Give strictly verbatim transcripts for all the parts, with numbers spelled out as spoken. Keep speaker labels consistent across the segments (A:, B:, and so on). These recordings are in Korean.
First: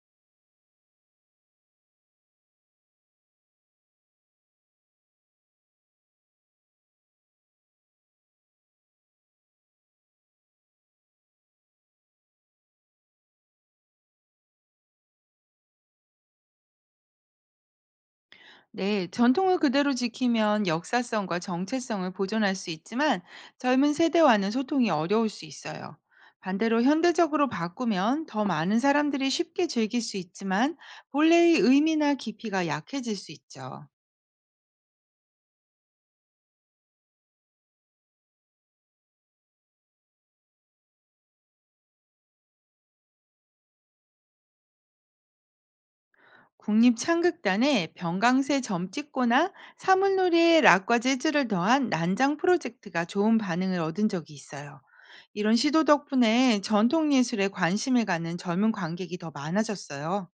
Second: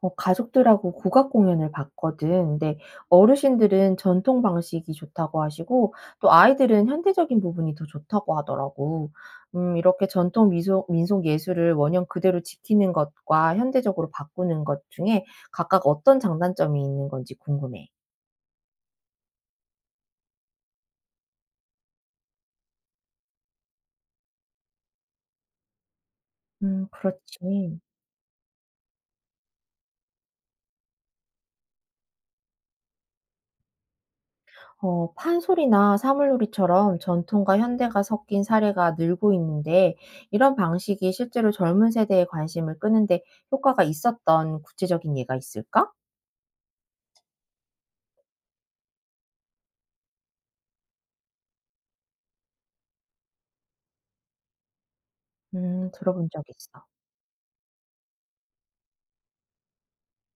A: 어 가족들하고 국악 공연을 봤거든. 근데 어르신들은 전통 방식이 좋다고 하시고 또 아이들은 현대적인 부분이 더 좋다고 하더라고. 음 이렇게 전통 미소 민속 예술을 원형 그대로 지키는 것과 현대적으로 바꾸는 것 중에 각각 어떤 장단점이 있는 건지 궁금해.
B: 네, 전통을 그대로 지키면 역사성과 정체성을 보존할 수 있지만 젊은 세대와는 소통이 어려울 수 있어요. 반대로
A: 음,
B: 현대적으로
A: 그렇지.
B: 바꾸면 더 많은 사람들이 쉽게 즐길 수 있지만 본래의 의미나 깊이가 약해질 수 있죠.
A: 어, 판소리나 사물놀이처럼 전통과 현대가 섞인 사례가 늘고 있는데, 이런 방식이 실제로 젊은 세대의 관심을 끄는데 효과가 있었던 구체적인 예가 있을까?
B: 국립창극단의 병강세 점찍고나 사물놀이에 락과 재즈를 더한 난장 프로젝트가 좋은 반응을 얻은 적이 있어요. 이런 시도
A: 음, 들어본 적
B: 덕분에
A: 있어.
B: 전통 예술에 관심을 갖는 젊은 관객이 더 많아졌어요.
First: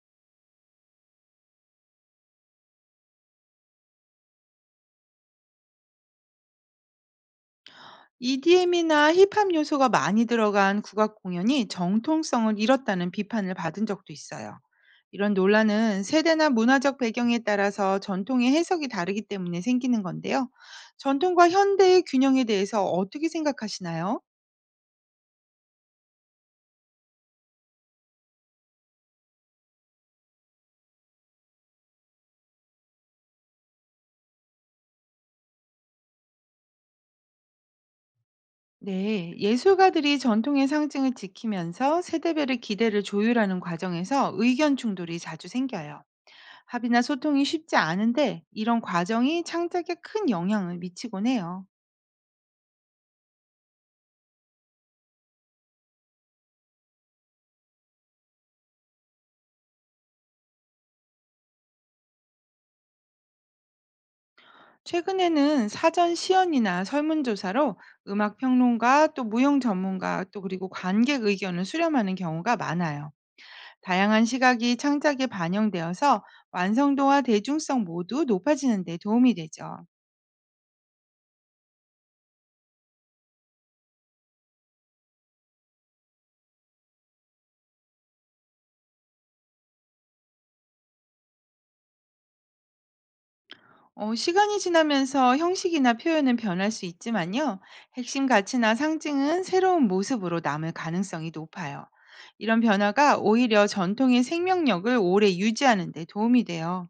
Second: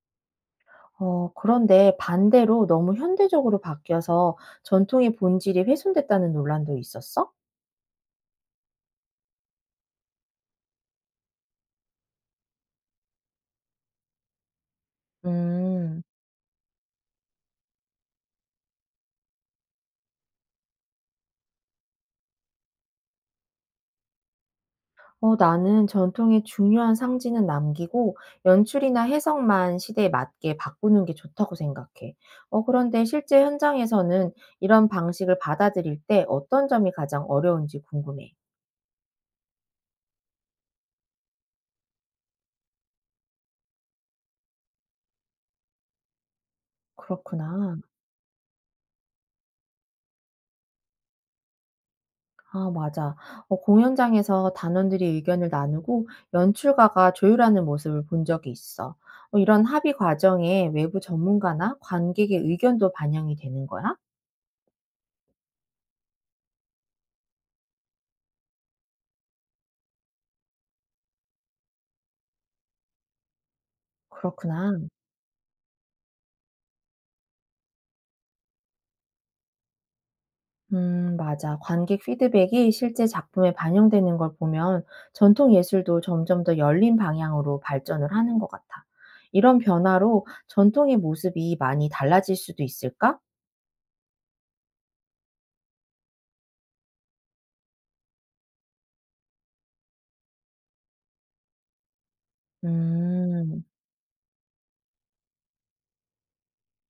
A: 어, 그런데 반대로 너무 현대적으로 바뀌어서 전통의 본질이 훼손됐다는 논란도 있었어?
B: 이디엠이나 힙합 요소가 많이 들어간 국악 공연이 정통성을 잃었다는 비판을 받은 적도 있어요. 이런 논란은
A: 음.
B: 세대나 문화적 배경에 따라서 전통의 해석이 다르기 때문에 생기는 건데요. 전통과 현대의 균형에 대해서 어떻게 생각하시나요?
A: 어, 나는 전통의 중요한 상징은 남기고 연출이나 해석만 시대에 맞게 바꾸는 게 좋다고 생각해. 어, 그런데 실제 현장에서는 이런 방식을 받아들일 때 어떤 점이 가장 어려운지 궁금해.
B: 네, 예술가들이 전통의 상징을 지키면서 세대별의 기대를 조율하는 과정에서 의견 충돌이 자주 생겨요. 합의나 소통이 쉽지
A: 그렇구나.
B: 않은데, 이런 과정이 창작에 큰 영향을 미치곤 해요.
A: 아, 맞아. 어, 공연장에서 단원들이 의견을 나누고 연출가가 조율하는 모습을 본 적이 있어. 어, 이런 합의 과정에 외부 전문가나 관객의 의견도 반영이 되는 거야?
B: 최근에는 사전 시연이나 설문조사로 음악 평론가, 또 무용 전문가, 또 그리고 관객 의견을 수렴하는 경우가 많아요. 다양한 시각이
A: 그렇구나.
B: 창작에 반영되어서 완성도와 대중성 모두 높아지는 데 도움이 되죠.
A: 음, 맞아. 관객 피드백이 실제 작품에 반영되는 걸 보면 전통 예술도 점점 더 열린 방향으로 발전을 하는 것 같아. 이런 변화로 전통의 모습이 많이 달라질 수도 있을까?
B: 어, 시간이 지나면서 형식이나 표현은 변할 수 있지만요, 핵심 가치나 상징은 새로운 모습으로 남을 가능성이 높아요. 이런 변화가
A: 음,
B: 오히려 전통의 생명력을 오래 유지하는 데 도움이 돼요.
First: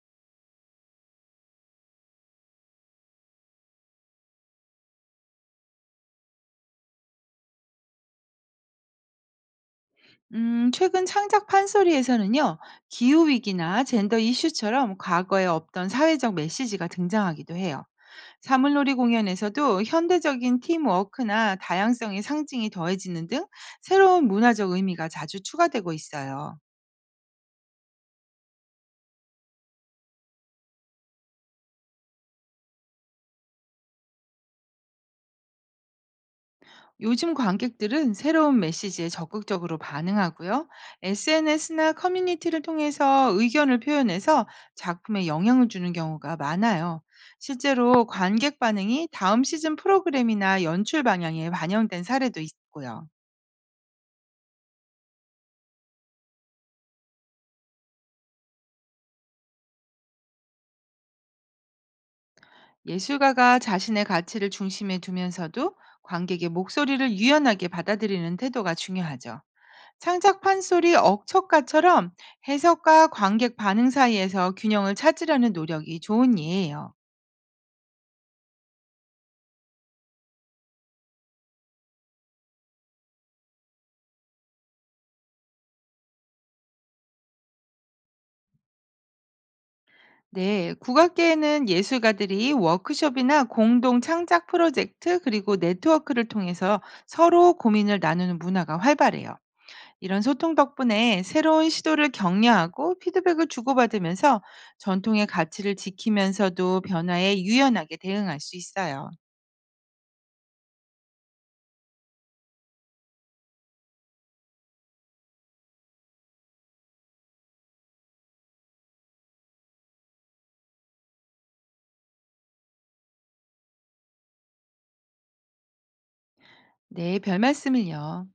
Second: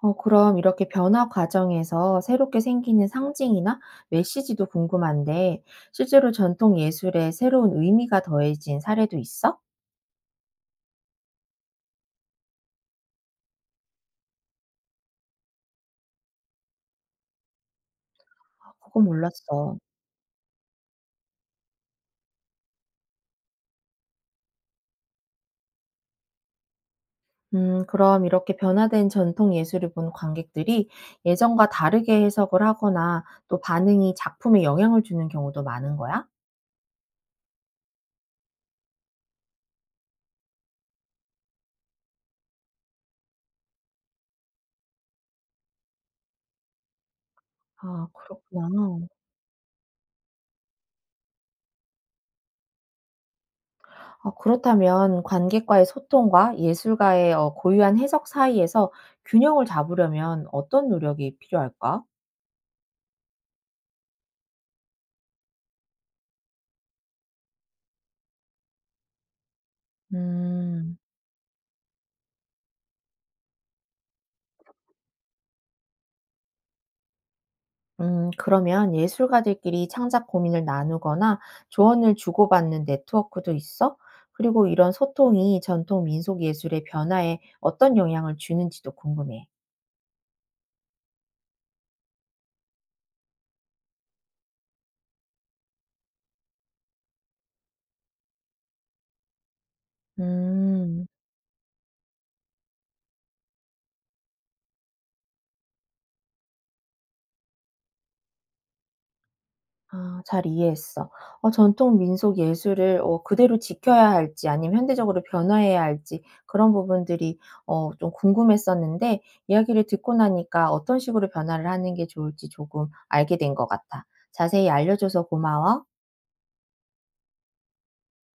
A: 어, 그럼 이렇게 변화 과정에서 새롭게 생기는 상징이나 메시지도 궁금한데, 실제로 전통 예술에 새로운 의미가 더해진 사례도 있어?
B: 음, 최근 창작 판소리에서는요, 기후위기나 젠더 이슈처럼 과거에 없던 사회적 메시지가 등장하기도 해요.
A: 아,
B: 사물놀이
A: 그건 몰랐어.
B: 공연에서도 현대적인 팀워크나 다양성의 상징이 더해지는 등 새로운 문화적 의미가 자주 추가되고 있어요.
A: 음, 그럼 이렇게 변화된 전통 예술을 본 관객들이 예전과 다르게 해석을 하거나 또 반응이 작품에 영향을 주는 경우도 많은 거야?
B: 요즘 관객들은 새로운 메시지에 적극적으로 반응하고요, 에스엔에스나 커뮤니티를 통해서 의견을 표현해서 작품에 영향을 주는 경우가 많아요. 실제로
A: 아,
B: 관객
A: 그렇구나.
B: 반응이 다음 시즌 프로그램이나 연출 방향에 반영된 사례도 있고요.
A: 아, 그렇다면 관객과의 소통과 예술가의 어, 고유한 해석 사이에서 균형을 잡으려면 어떤 노력이 필요할까?
B: 예술가가 자신의 가치를 중심에 두면서도 관객의 목소리를 유연하게 받아들이는 태도가 중요하죠. 창작 판소리
A: 음.
B: 억척가처럼 해석과 관객 반응 사이에서 균형을 찾으려는 노력이 좋은 예예요.
A: 음, 그러면 예술가들끼리 창작 고민을 나누거나 조언을 주고받는 네트워크도 있어? 그리고 이런 소통이 전통 민속 예술의 변화에 어떤 영향을 주는지도 궁금해.
B: 네, 국악계에는 예술가들이 워크숍이나 공동 창작 프로젝트, 그리고 네트워크를 통해서 서로 고민을 나누는 문화가 활발해요. 이런 소통
A: 음,
B: 덕분에 새로운 시도를 격려하고 피드백을 주고받으면서 전통의 가치를 지키면서도 변화에 유연하게 대응할 수 있어요.
A: 아, 잘 이해했어. 어, 전통 민속 예술을 어, 그대로 지켜야 할지 아니면 현대적으로 변화해야 할지 그런 부분들이 어, 좀 궁금했었는데 이야기를 듣고 나니까 어떤 식으로 변화를 하는 게 좋을지 조금 알게 된 것 같아. 자세히 알려줘서 고마워.
B: 네, 별 말씀을요.